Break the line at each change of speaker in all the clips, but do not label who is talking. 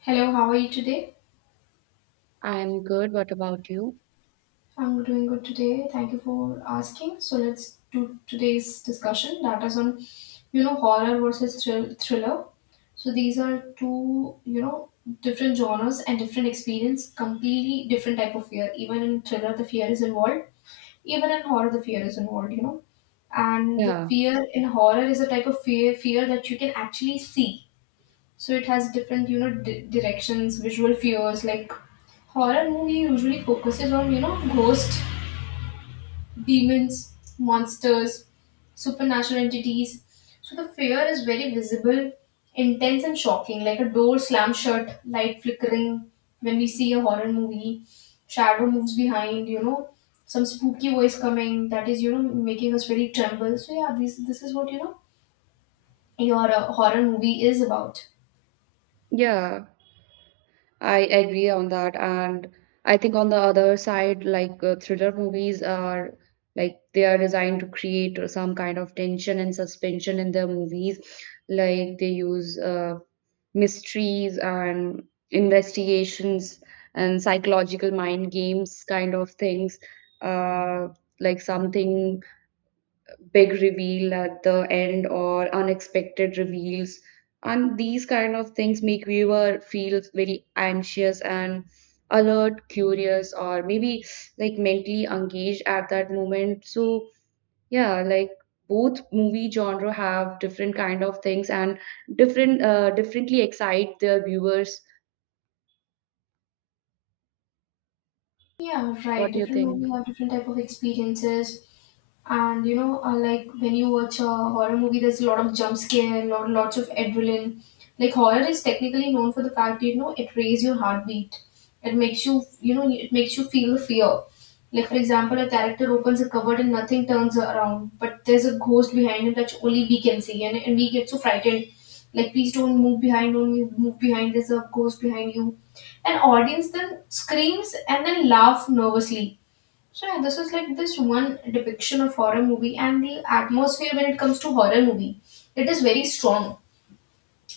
Hello, how are you today?
I'm good. What about you?
I'm doing good today. Thank you for asking. So let's do today's discussion that is on, horror versus thriller. So these are two, different genres and different experience, completely different type of fear. Even in thriller, the fear is involved. Even in horror, the fear is involved. And the
Yeah,
fear in horror is a type of fear that you can actually see, so it has different, directions, visual fears. Like horror movie usually focuses on, ghosts, demons, monsters, supernatural entities. So the fear is very visible, intense and shocking, like a door slammed shut, light flickering when we see a horror movie, shadow moves behind, some spooky voice coming that is, making us very tremble. So yeah, this is what, your horror movie is about.
yeah, I agree on that. And I think on the other side, thriller movies are they are designed to create some kind of tension and suspension in their movies. Like they use mysteries and investigations and psychological mind games kind of things. Uh, like something big reveal at the end or unexpected reveals, and these kind of things make viewer feel very anxious and alert, curious, or maybe like mentally engaged at that moment. So yeah, like both movie genre have different kind of things and different differently excite the viewers.
Yeah, right.
What do you
Different
think?
movies have different type of experiences, and like when you watch a horror movie, there's a lot of jump scare, lots of adrenaline. Like horror is technically known for the fact, it raises your heartbeat. It makes you, you know it makes you feel the fear. Like for example, a character opens a cupboard and nothing turns around, but there's a ghost behind him that only we can see, and we get so frightened. Like please don't move behind, don't move behind. There's a ghost behind you, and audience then screams and then laugh nervously. So yeah, this is like this one depiction of horror movie. And the atmosphere when it comes to horror movie, it is very strong.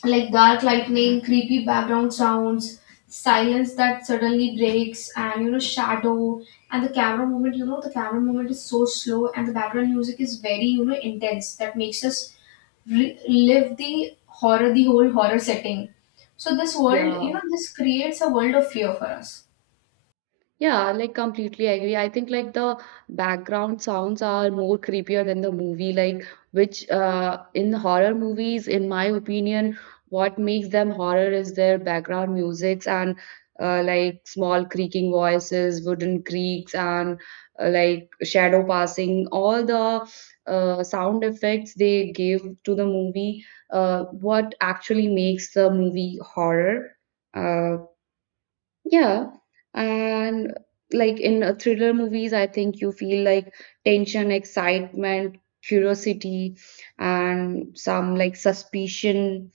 Like dark lightning, creepy background sounds, silence that suddenly breaks, and shadow, and the camera movement, the camera movement is so slow, and the background music is very, intense, that makes us live the horror, the whole horror setting. So this world,
Yeah.
this creates a world of fear for us.
Yeah, like completely agree. I think like the background sounds are more creepier than the movie, like which in horror movies, in my opinion, what makes them horror is their background musics and like small creaking voices, wooden creaks, and like shadow passing, all the sound effects they give to the movie, what actually makes the movie horror. Uh, yeah, and like in thriller movies, I think you feel like tension, excitement, curiosity, and some like suspicion.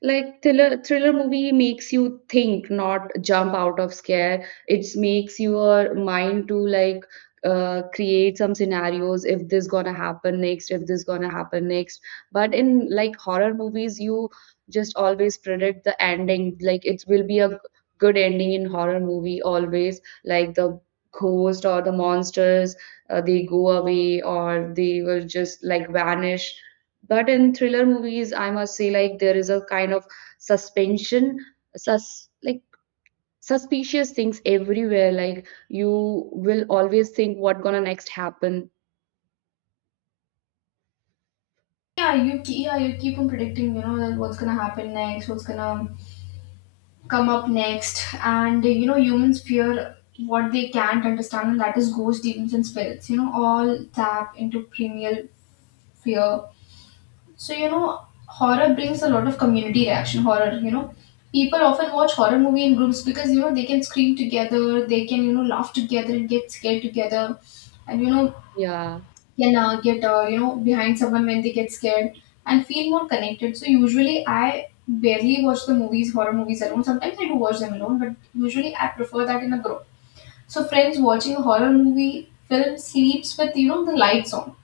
Like thriller movie makes you think, not jump out of scare. It makes your mind to like create some scenarios if this gonna happen next, if this gonna happen next. But in like horror movies, you just always predict the ending. Like it will be a good ending in horror movie always, like the ghost or the monsters, they go away or they will just like vanish. But in thriller movies, I must say like there is a kind of suspension, sus, like suspicious things everywhere, like you will always think what gonna next happen.
Yeah, you keep on predicting, that what's gonna happen next, what's gonna come up next. And you know, humans fear what they can't understand, and that is ghosts, demons, and spirits. You know, all tap into primal fear. So horror brings a lot of community reaction. Horror, people often watch horror movie in groups, because they can scream together, they can laugh together and get scared together, and
Yeah.
can get behind someone when they get scared and feel more connected. So usually I barely watch the movies, horror movies alone. Sometimes I do watch them alone, but usually I prefer that in a group. So friends watching a horror movie film sleeps with, the lights on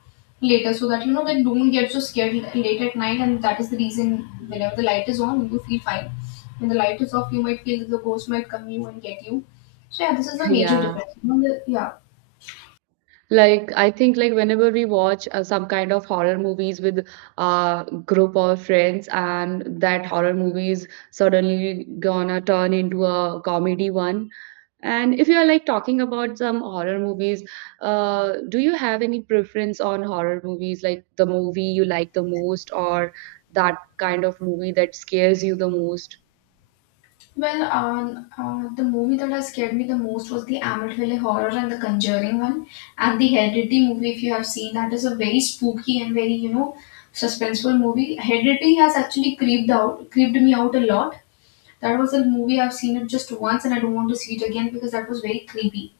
later, so that they don't get so scared late at night, and that is the reason. Whenever the light is on, you feel fine. When the light is off, you might feel that the ghost might come you and get you. So yeah, this is the major
Yeah.
difference. Yeah.
Like, I think like whenever we watch some kind of horror movies with a group of friends, and that horror movie is suddenly gonna turn into a comedy one. And if you are like talking about some horror movies, do you have any preference on horror movies, like the movie you like the most, or that kind of movie that scares you the most?
Well, the movie that has scared me the most was the Amityville Horror, and the Conjuring one, and the Heredity movie. If you have seen that, is a very spooky and very, suspenseful movie. Heredity has actually creeped me out a lot. That was a movie I've seen it just once, and I don't want to see it again because that was very creepy,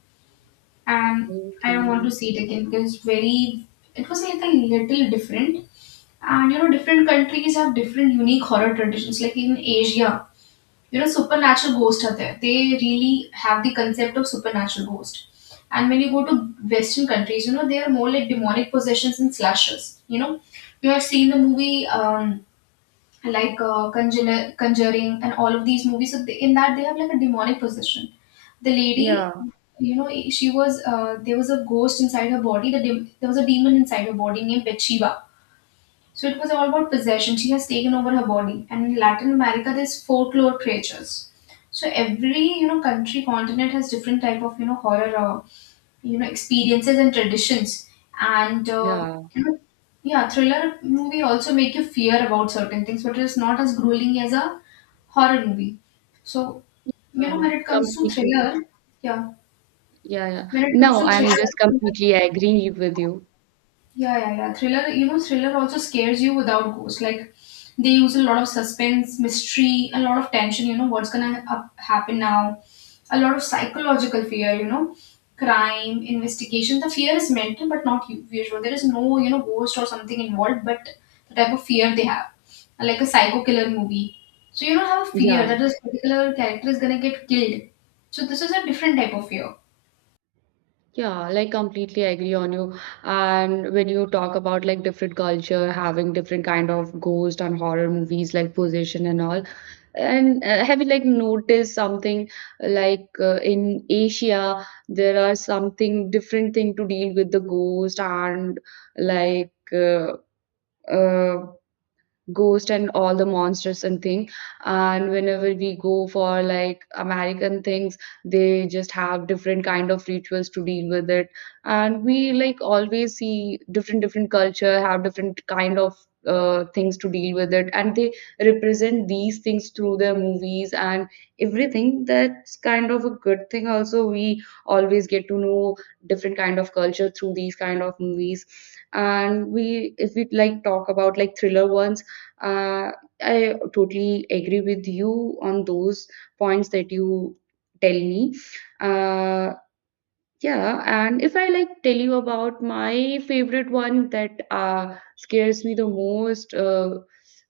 and I don't want to
Okay.
see it again because it's very. It was like a little different, and you know, different countries have different unique horror traditions. Like in Asia, supernatural ghosts are there, they really have the concept of supernatural ghost. And when you go to western countries, they are more like demonic possessions and slashes. You know, you have seen the movie, like conjuring and all of these movies, so they, in that they have like a demonic possession. The
Yeah.
lady, she was, there was a ghost inside her body, there was a demon inside her body named Bathsheba, so it was all about possession. She has taken over her body. And in Latin America, there's folklore creatures. So every, country, continent has different type of, horror, experiences and traditions. And
Yeah.
yeah, thriller movie also make you fear about certain things, but it's not as grueling as a horror movie. So when it comes to
Completely.
thriller, yeah,
Yeah, yeah.
when it comes
No,
to
I'm just
thriller.
completely agree with you.
Yeah, yeah, yeah. Thriller, thriller also scares you without ghosts. Like they use a lot of suspense, mystery, a lot of tension. You know what's gonna happen now. A lot of psychological fear. You know, crime, investigation. The fear is mental, but not usual. There is no ghost or something involved, but the type of fear they have, like a psycho killer movie. So you don't have a fear
Yeah,
that this particular character is gonna get killed. So this is a different type of fear.
yeah, like completely agree on you. And when you talk about like different culture having different kind of ghost and horror movies like possession and all, and have you like noticed something like in Asia there are something different thing to deal with the ghost and like uh, uh, ghost and all the monsters and thing. And whenever we go for like american things, they just have different kind of rituals to deal with it. And we like always see different culture have different kind of things to deal with it, and they represent these things through their movies and everything. That's kind of a good thing also. We always get to know different kind of culture through these kind of movies. And we, if we like talk about like thriller ones, uh, I totally agree with you on those points that you tell me. Uh, yeah, and if I like tell you about my favorite one that scares me the most,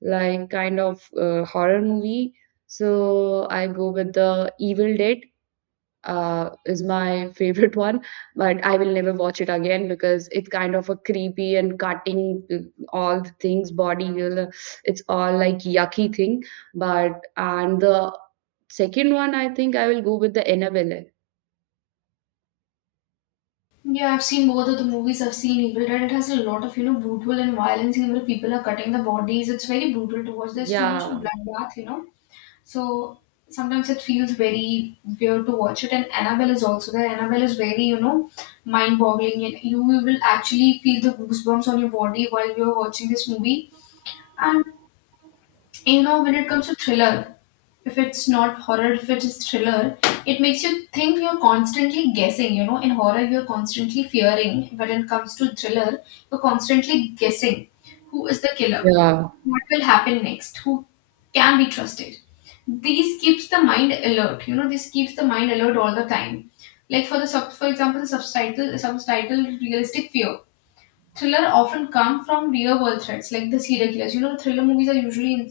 like kind of horror movie. So I go with the Evil Dead, is my favorite one, but I will never watch it again because it's kind of a creepy and cutting all the things body. It's all like yucky thing. But and the second one, I think I will go with the Annabelle.
Yeah, I've seen both of the movies. I've seen Evil Dead. It has a lot of, brutal and violence, scene where people are cutting the bodies. It's very brutal to watch. There's too much of
Yeah,
bloodbath. So sometimes it feels very weird to watch it. And Annabelle is also there. Annabelle is very, mind-boggling, and you will actually feel the goosebumps on your body while you're watching this movie. And when it comes to thriller, if it's not horror, if it's thriller, it makes you think, you're constantly guessing. You know, in horror, you're constantly fearing. When it comes to thriller, you're constantly guessing who is the killer,
yeah,
what will happen next, who can be trusted. These keeps the mind alert. You know, this keeps the mind alert all the time. Like for the sub, for example, the subtitle realistic fear. Thriller often come from real world threats, like the serial killers. You know, thriller movies are usually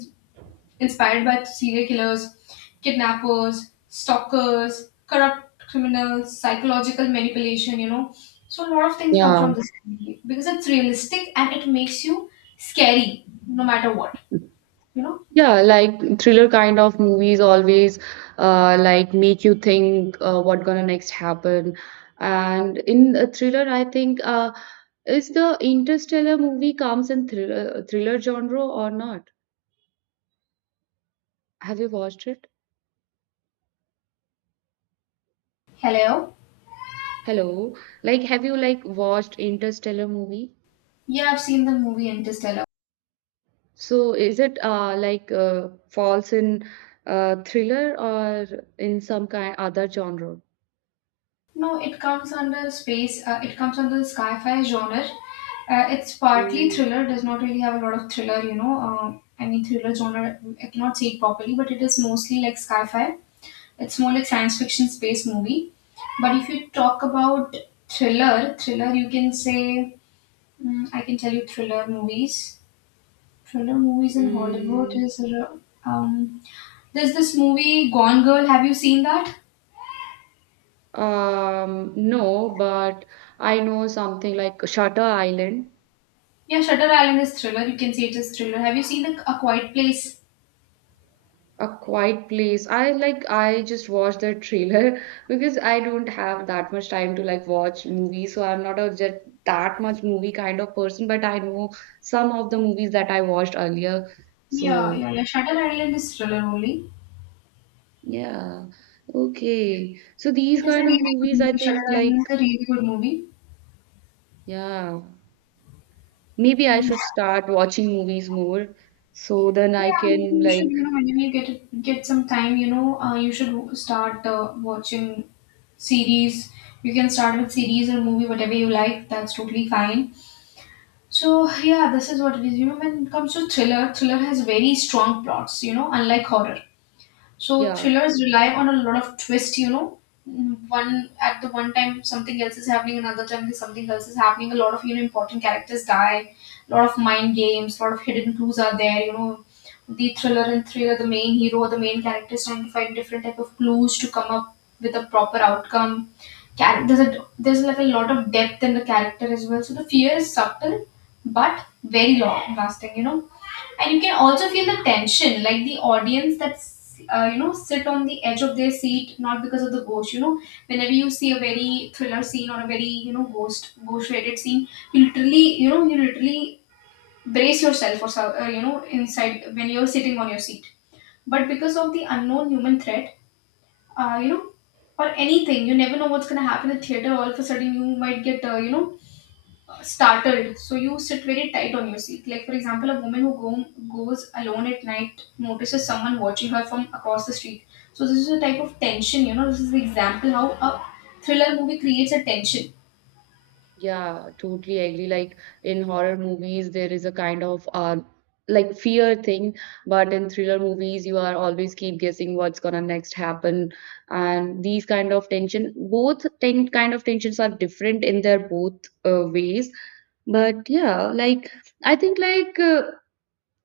inspired by serial killers, kidnappers, stalkers, corrupt criminals, psychological manipulation, you know. So a lot of things come
yeah,
from this movie because it's realistic, and it makes you scary no matter what, you know.
yeah. Like thriller kind of movies always like make you think what gonna next happen. And in a thriller, I think is the Interstellar movie comes in thriller genre or not? Have you watched it?
Hello?
Hello. Like, have you like watched Interstellar movie?
Yeah, I've seen the movie Interstellar.
So is it falls in thriller or in some kind other genre?
No, it comes under space. It comes under the sci-fi genre. It's partly
Oh,
thriller. Does not really have a lot of thriller. You know, I mean thriller genre. I cannot say it properly, but it is mostly like sci-fi. It's more like science fiction space movie. But if you talk about thriller, thriller, you can say, mm, I can tell you thriller movies. Thriller movies in Hollywood
mm,
is um, there's this movie Gone Girl. Have you seen that?
no, but I know something like Shutter Island.
Yeah, Shutter Island is thriller. You can say it is thriller. Have you seen the A Quiet Place?
A Quiet Place. I like I just watched the trailer because I don't have that much time to like watch movies, so I'm not a just that much movie kind of person, but I know some of the movies that I watched earlier.
Yeah,
So
yeah, yeah. Shutter Island is thriller only.
yeah. Okay. So these
It is a
kind of
really good
movies I
movie. Shutter
think like
Island is a really good movie.
yeah. Maybe I should start watching movies more so then I
Yeah, maybe
can
you should,
like
you know, whenever you get some time, you should start watching series. You can start with series or movie, whatever you like. That's totally fine. So yeah, this is what it is. You know, when it comes to thriller, thriller has very strong plots. You know, unlike horror. So
yeah.
thrillers rely on a lot of twist, you know. Mm, one at the one time something else is happening, another time something else is happening. A lot of important characters die, a lot of mind games, a lot of hidden clues are there, you know. The thriller and thriller, the main hero or the main character is trying to find different type of clues to come up with a proper outcome. There's a, there's like a lot of depth in the character as well. So the fear is subtle but very long lasting. And you can also feel the tension, like the audience that's you know sit on the edge of their seat, not because of the ghost. Whenever you see a very thriller scene, or a very ghost related scene, you literally you know you literally brace yourself or so, inside, when you're sitting on your seat, but because of the unknown human threat. uh, you know or anything, you never know what's going to happen in the theater. All of a sudden, you might get startled, so you sit very tight on your seat. Like, for example, a woman who goes alone at night notices someone watching her from across the street. So this is a type of tension. This is the example how a thriller movie creates a tension.
Yeah, totally agree. Like in horror movies, there is a kind of like fear thing, but in thriller movies, you are always keep guessing what's gonna next happen, and these kind of tension, both ten kind of tensions are different in their both ways. But yeah, like I think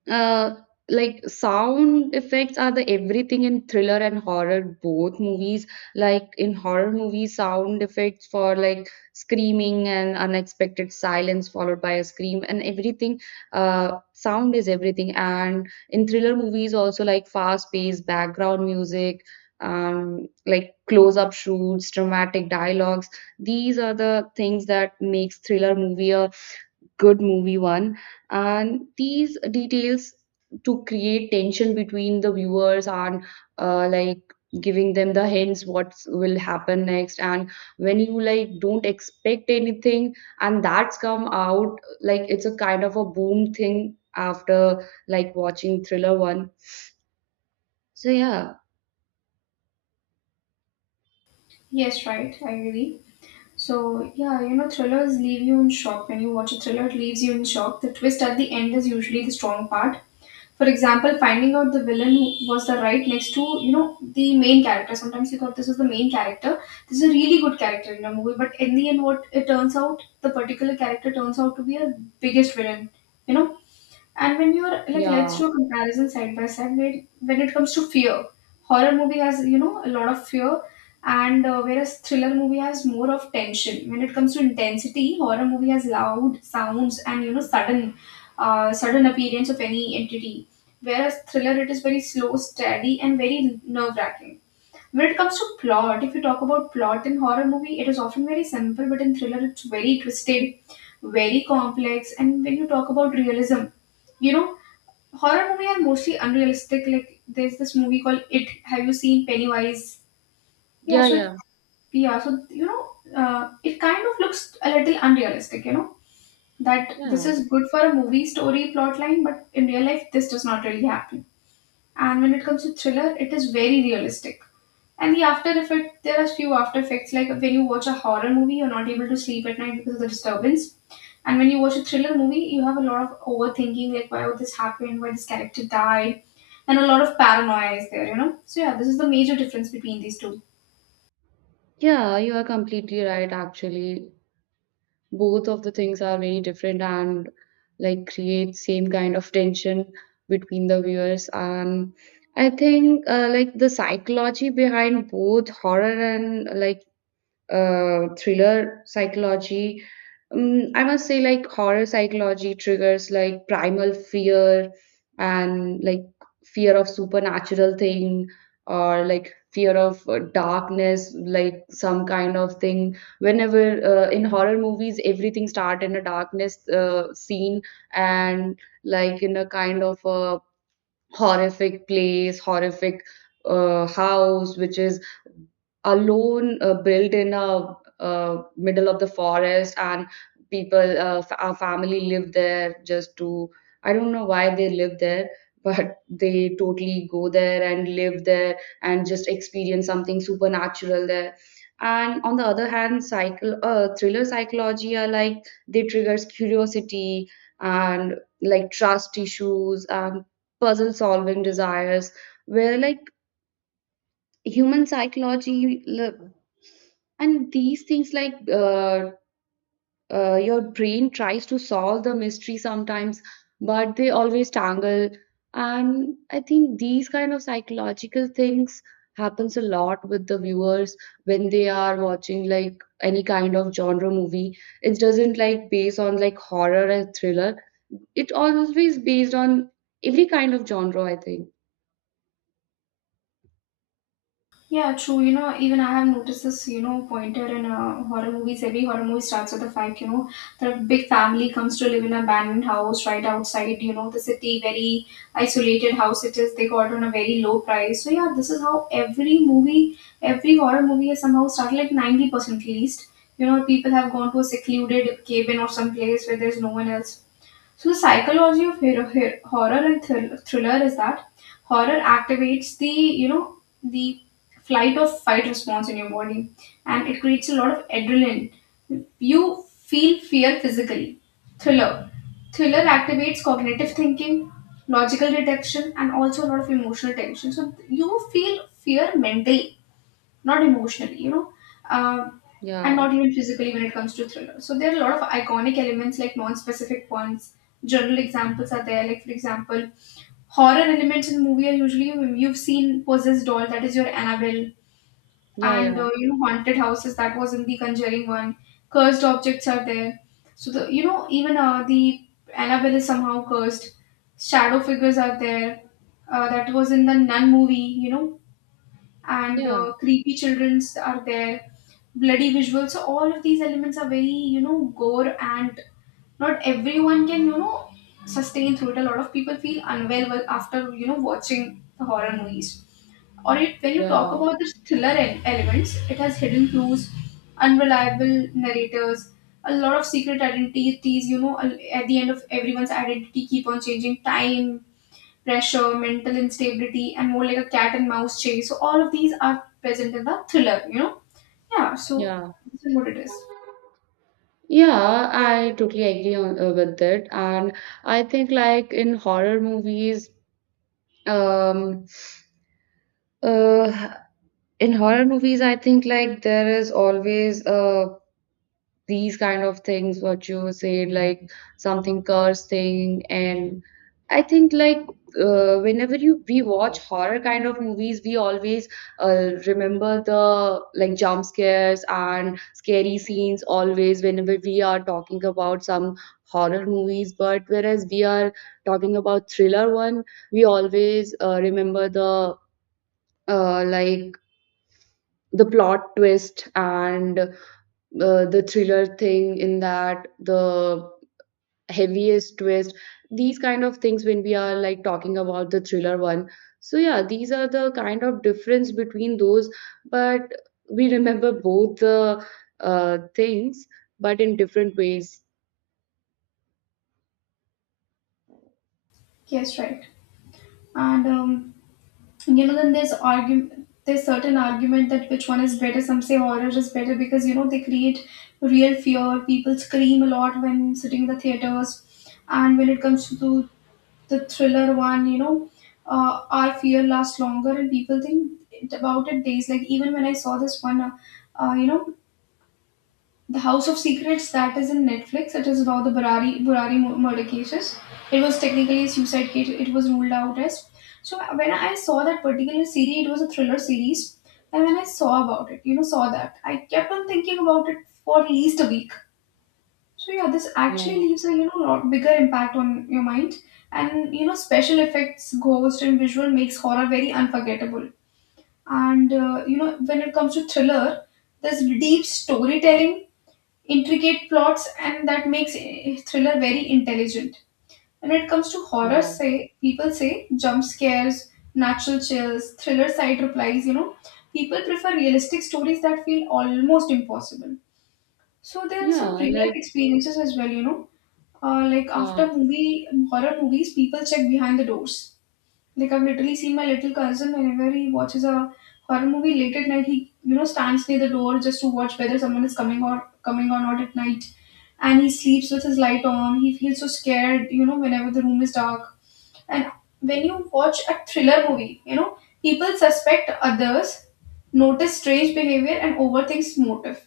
uh, like sound effects are the everything in thriller and horror both movies. Like in horror movies, sound effects for like screaming and unexpected silence followed by a scream and everything. Sound is everything. And in thriller movies, also like fast-paced background music, like close-up shoots, dramatic dialogues. These are the things that makes thriller movie a good movie one, and these details to create tension between the viewers and like giving them the hints what will happen next. And when you like don't expect anything and that's come out, like it's a kind of a boom thing after like watching thriller one. So yeah.
Yes, right. I agree. So yeah, you know, thrillers leave you in shock. When you watch a thriller, it leaves you in shock. The twist at the end is usually the strong part. For example, finding out the villain was the right next to the main character. Sometimes you thought this was the main character. This is a really good character in a movie, but in the end, what it turns out, the particular character turns out to be a biggest villain. You know, and when you're like, let's
Yeah,
do a comparison side by side. When it comes to fear, horror movie has a lot of fear, and whereas thriller movie has more of tension. When it comes to intensity, horror movie has loud sounds and sudden, sudden appearance of any entity. Whereas thriller, it is very slow, steady, and very nerve wracking. When it comes to plot, if you talk about plot in horror movie, it is often very simple, but in thriller, it's very twisted, very complex. And when you talk about realism, you know, horror movie are mostly unrealistic. Like, there's this movie called It. Have you seen Pennywise? Yeah,
yeah,
so it,
yeah,
yeah, so you know, it kind of looks a little unrealistic. You know that this
yeah,
is good for a movie story plot line, but in real life, this does not really happen. And when it comes to thriller, it is very realistic. And the after effect, there are few after effects, like when you watch a horror movie, you're not able to sleep at night because of the disturbance. And when you watch a thriller movie, you have a lot of overthinking, like, why would this happen, why this character died, and a lot of paranoia is there, you know. So yeah, this is the major difference between these two.
yeah. You are completely right. Actually, both of the things are very different and like create same kind of tension between the viewers. And I think like the psychology behind both horror and like thriller psychology. I must say, like horror psychology triggers like primal fear, and like fear of supernatural thing or like fear of darkness, like some kind of thing. Whenever in horror movies, everything start in a darkness scene, and like in a kind of a horrific place, horrific house, which is alone built in a middle of the forest, and people, our family live there just to, I don't know why they live there, but they totally go there and live there and just experience something supernatural there. And on the other hand, cycle thriller psychology are like they triggers curiosity and like trust issues and puzzle solving desires where like human psychology li-, and these things your brain tries to solve the mystery sometimes, but they always tangle. And I think these kind of psychological things happens a lot with the viewers when they are watching like any kind of genre movie. It doesn't like base on like horror and thriller. It always based on every kind of genre, I think.
Yeah, true. You know, even I have noticed this, you know, pointer in horror movies. Every horror movie starts with the fact, you know, that a big family comes to live in an abandoned house right outside, you know, the city, very isolated house it is. They got on a very low price. So, yeah, this is how every movie, every horror movie has somehow started, like 90% at least. You know, people have gone to a secluded cabin or some place where there's no one else. So the psychology of horror and thriller is that horror activates the you know the flight or fight response in your body, and it creates a lot of adrenaline. You feel fear physically. Thriller Thriller activates cognitive thinking, logical detection, and also a lot of emotional tension. So you feel fear mentally, not emotionally, you know, um, and
Yeah,
not even physically when it comes to thriller. So there are a lot of iconic elements, like non-specific ones. General examples are there, like for example, horror elements in movie are usually, you've seen Possessed Doll, that is your Annabelle,
yeah, yeah,
and you know haunted houses, that was in the Conjuring one. Cursed objects are there. So the you know even the Annabelle is somehow cursed. Shadow figures are there. That was in the Nun movie. You know, and
yeah,
creepy childrens are there, bloody visuals, so all of these elements are very you know gore, and not everyone can you know sustain through it. A lot of people feel unwell after you know watching the horror movies. Or it, when you talk
yeah,
about the thriller elements, it has hidden clues, unreliable narrators, a lot of secret identities. You know, at the end of everyone's identity, keep on changing. Time, pressure, mental instability, and more like a cat and mouse chase. So all of these are present in the thriller. You know, yeah. So
yeah.
this is what it is.
Yeah, I totally agree on with that. And I think like um, uh, in horror movies, I think like there is always a these kind of things what you said like something curse thing. And I think like whenever you we watch horror kind of movies, we always remember the like jump scares and scary scenes always whenever we are talking about some horror movies. But whereas we are talking about thriller one, we always remember the like the plot twist and the thriller thing in that, the heaviest twist, these kind of things when we are like talking about the thriller one. So yeah, these are the kind of difference between those, but we remember both the things, but in different ways.
Yes, right. And you know then there's argument, there's certain argument that which one is better. Some say horror is better because you know they create real fear, people scream a lot when sitting in the theaters. And when it comes to the thriller one, you know, our fear lasts longer, and people think about it days, like even when I saw this one you know, the House of Secrets that is in Netflix. It is about the Burari murder cases. It was technically a suicide case. It was ruled out as. So when I saw that particular series, it was a thriller series, and when I saw about it, you know, saw that, I kept on thinking about it for at least a week. So yeah, this
Yeah,
actually leaves a you know lot bigger impact on your mind, and you know special effects, ghost, and visual makes horror very unforgettable. And you know when it comes to thriller, there's deep storytelling, intricate plots, and that makes a thriller very intelligent. And when it comes to horror,
yeah,
say people say jump scares, natural chills, thriller side replies, you know, people prefer realistic stories that feel almost impossible. So there are
yeah,
some real life
like
experiences as well, you know. Like
yeah,
after movie horror movies, people check behind the doors, like I've literally seen my little cousin whenever he watches a horror movie late at night, he you know stands near the door just to watch whether someone is coming or coming or not at night, and he sleeps with his light on. He feels so scared, you know, whenever the room is dark. And when you watch a thriller movie, you know people suspect others, notice strange behavior, and overthinks motive.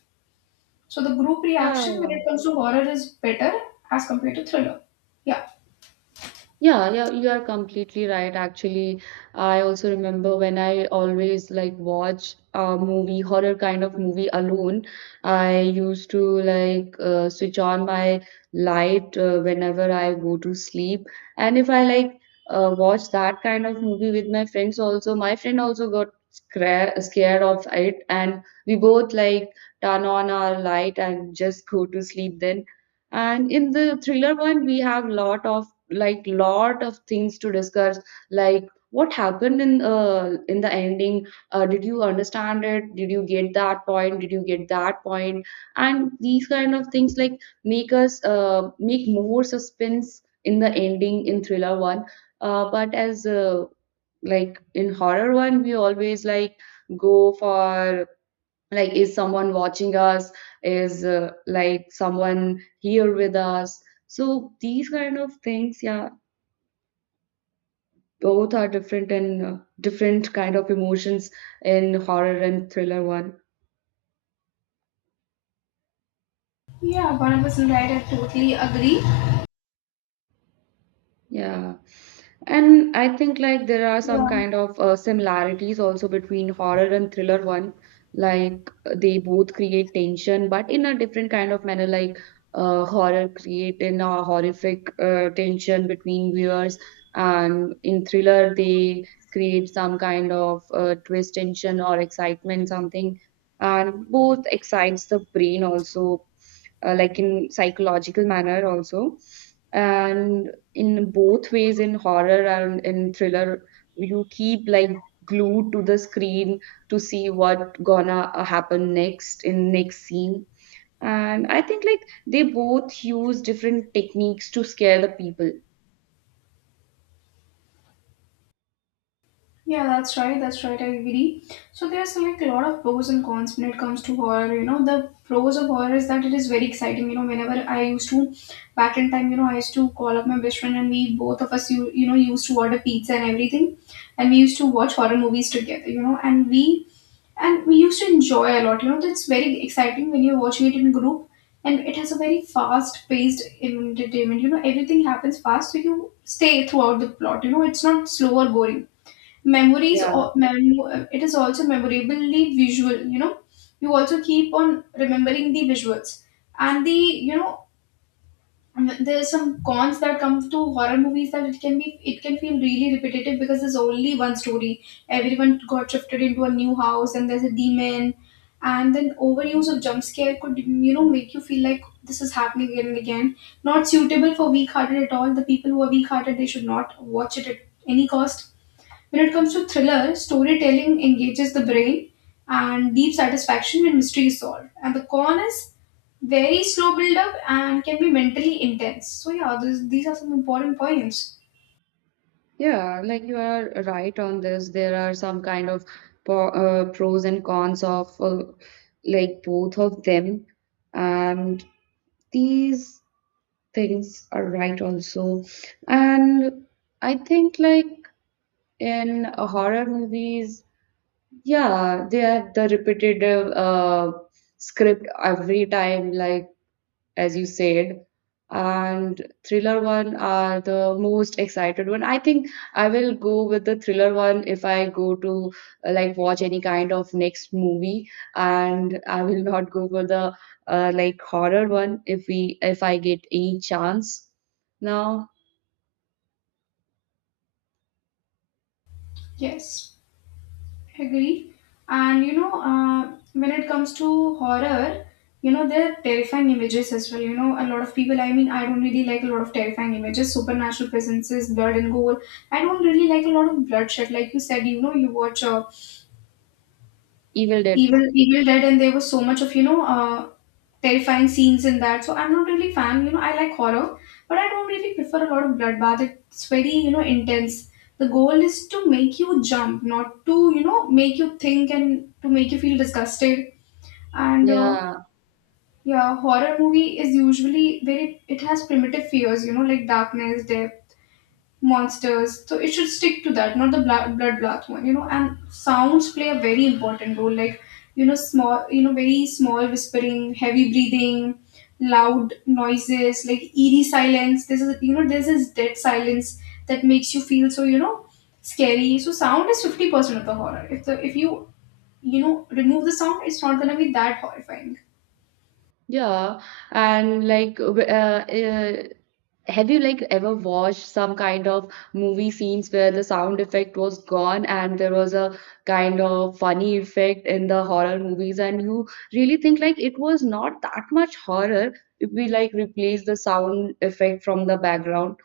So the group reaction when
yeah.
it comes to horror is better as compared to thriller. Yeah.
Yeah, yeah, you are completely right. Actually, I also remember when I always like watch a movie, horror kind of movie alone. I used to like switch on my light whenever I go to sleep. And if I like watch that kind of movie with my friends also, my friend also got scra scared of it, and we both like turn on our light and just go to sleep then. And in the thriller one, we have lot of like lot of things to discuss, like what happened in the ending, did you understand it, did you get that point, did you get that point? And these kind of things like make us make more suspense in the ending in thriller one. But as like in horror one, we always like go for like, is someone watching us, is like someone here with us. So these kind of things, yeah, both are different, and different kind of emotions in horror and thriller one.
Yeah, 100% right. I totally agree.
Yeah. And I think like there are some
Yeah.
kind of similarities also between horror and thriller one. Like they both create tension, but in a different kind of manner. Like horror create in a horrific tension between viewers, and in thriller they create some kind of twist tension or excitement, something. And both excites the brain also like in psychological manner also, and in both ways in horror and in thriller you keep like glued to the screen to see what gonna happen next in next scene. And I think like they both use different techniques to scare the people.
Yeah, that's right. That's right. I agree. So there's like a lot of pros and cons when it comes to horror. You know, the pros of horror is that it is very exciting. You know, whenever I used to, back in time, you know, I used to call up my best friend, and we both of us, you know, used to order pizza and everything, and we used to watch horror movies together. You know, and we used to enjoy a lot. You know, that's very exciting when you're watching it in group, and it has a very fast-paced entertainment. You know, everything happens fast, so you stay throughout the plot. You know, it's not slow or boring. Memories
Yeah,
Or it is also memorably visual, you know, you also keep on remembering the visuals, and the you know there's some cons that come to horror movies, that it can be, it can feel really repetitive because there's only one story, everyone got shifted into a new house and there's a demon, and then overuse of jump scare could you know make you feel like this is happening again and again, not suitable for weak hearted at all, the people who are weak hearted, they should not watch it at any cost. When it comes to thriller, storytelling engages the brain and deep satisfaction when mystery is solved. And the con is very slow build up and can be mentally intense. So yeah, these are some important points.
yeah, like you are right on this. There are some kind of po pros and cons of like both of them, and these things are right also. And I think like in horror movies, yeah, they have the repetitive script every time, like as you said. And thriller one are the most excited one. I think I will go with the thriller one if I go to like watch any kind of next movie, and I will not go for the like horror one if we if I get any chance. Now,
Yes, I agree. And you know, when it comes to horror, you know there are terrifying images as well. You know, a lot of people. I mean, I don't really like a lot of terrifying images, supernatural presences, blood and gore. I don't really like a lot of bloodshed. Like you said, you know, you watch.
Evil Dead.
Evil Dead, and there was so much of you know terrifying scenes in that. So I'm not really fan. You know, I like horror, but I don't really prefer a lot of bloodbath. It's very you know intense. The goal is to make you jump, not to you know make you think and to make you feel disgusted. And
Yeah.
yeah, horror movie is usually very. It has primitive fears, you know, like darkness, death, monsters. So it should stick to that, not the bloodbath one, you know. And sounds play a very important role, like you know, small, you know, very small whispering, heavy breathing, loud noises, like eerie silence. This is, you know, this is dead silence that makes you feel so, you know, scary. So sound is 50% of the horror. If you you know remove the sound, it's not gonna be that horrifying.
Yeah, and like, have you like ever watched some kind of movie scenes where the sound effect was gone and there was a kind of funny effect in the horror movies, and you really think like it was not that much horror if we like replace the sound effect from the background,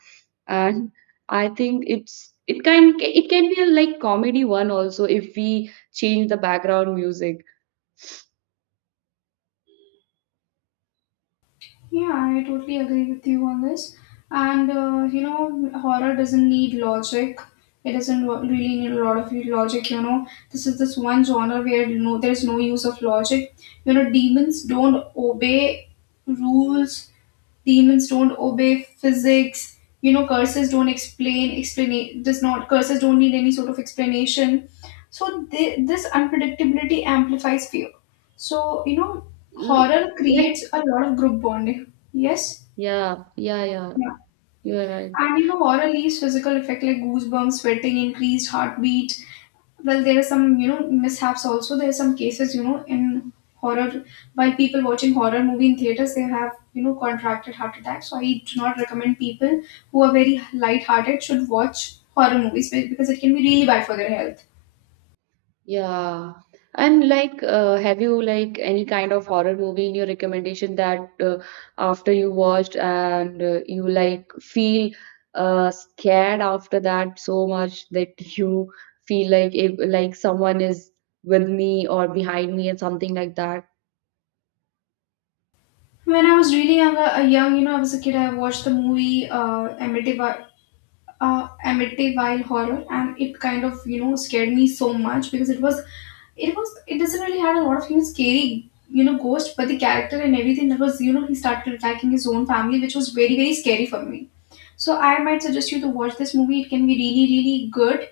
and I think it can be a like comedy one also if we change the background music.
Yeah, I totally agree with you on this. And you know, horror doesn't need logic. It doesn't really need a lot of logic. You know, this is this one genre where you know there is no use of logic. You know, demons don't obey rules. Demons don't obey physics. You know, curses don't explain. Explain does not curses don't need any sort of explanation. So they, this unpredictability amplifies fear, so, you know,
L-,
horror
like
creates a lot of group bonding. Yes?
yeah, yeah, yeah.
Yeah.
You are right.
And you know, horror leaves physical effect like goosebumps, sweating, increased heartbeat. Well, there are some, you know, mishaps also. There are some cases, you know, in horror, while people watching horror movie in theaters, they have, you know, contracted heart attacks. So I do not recommend people who are very light-hearted should watch horror movies because it can be really bad for their health.
Yeah. And like, have you like any kind of horror movie in your recommendation that after you watched and you like feel scared after that so much that you feel like if like someone is with me or behind me and something like that?
When I was really young, you know, I was a kid. I watched the movie Amityville, Amityville Horror, and it kind of you know scared me so much because it was, it doesn't really had a lot of you know scary you know ghost, but the character and everything that was you know he started attacking his own family, which was very very scary for me. So I might suggest you to watch this movie. It can be really really good,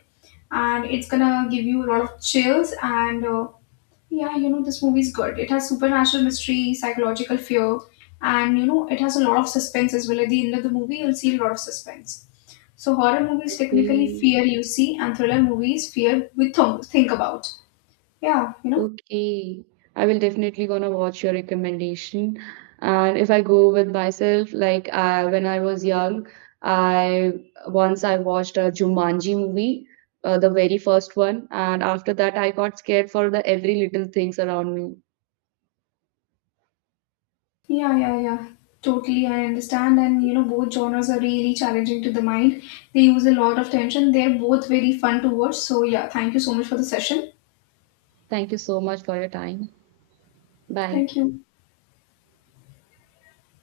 and it's gonna give you a lot of chills and. Yeah, you know, this movie is good. It has supernatural mystery, psychological fear, and you know, it has a lot of suspense as well. At the end of the movie, you'll see a lot of suspense. So horror movies technically
Okay.
fear you see, and thriller movies fear we think about. Yeah, you know.
Okay, I will definitely gonna watch your recommendation. And if I go with myself, like when I was young, I once I watched a Jumanji movie, the very first one, and after that I got scared for the every little things around me.
Yeah, yeah, yeah. Totally, I understand. And you know, both genres are really challenging to the mind. They use a lot of tension. They're both very fun to watch. So yeah, thank you so much for the session.
Thank you so much for your time. Bye.
Thank you.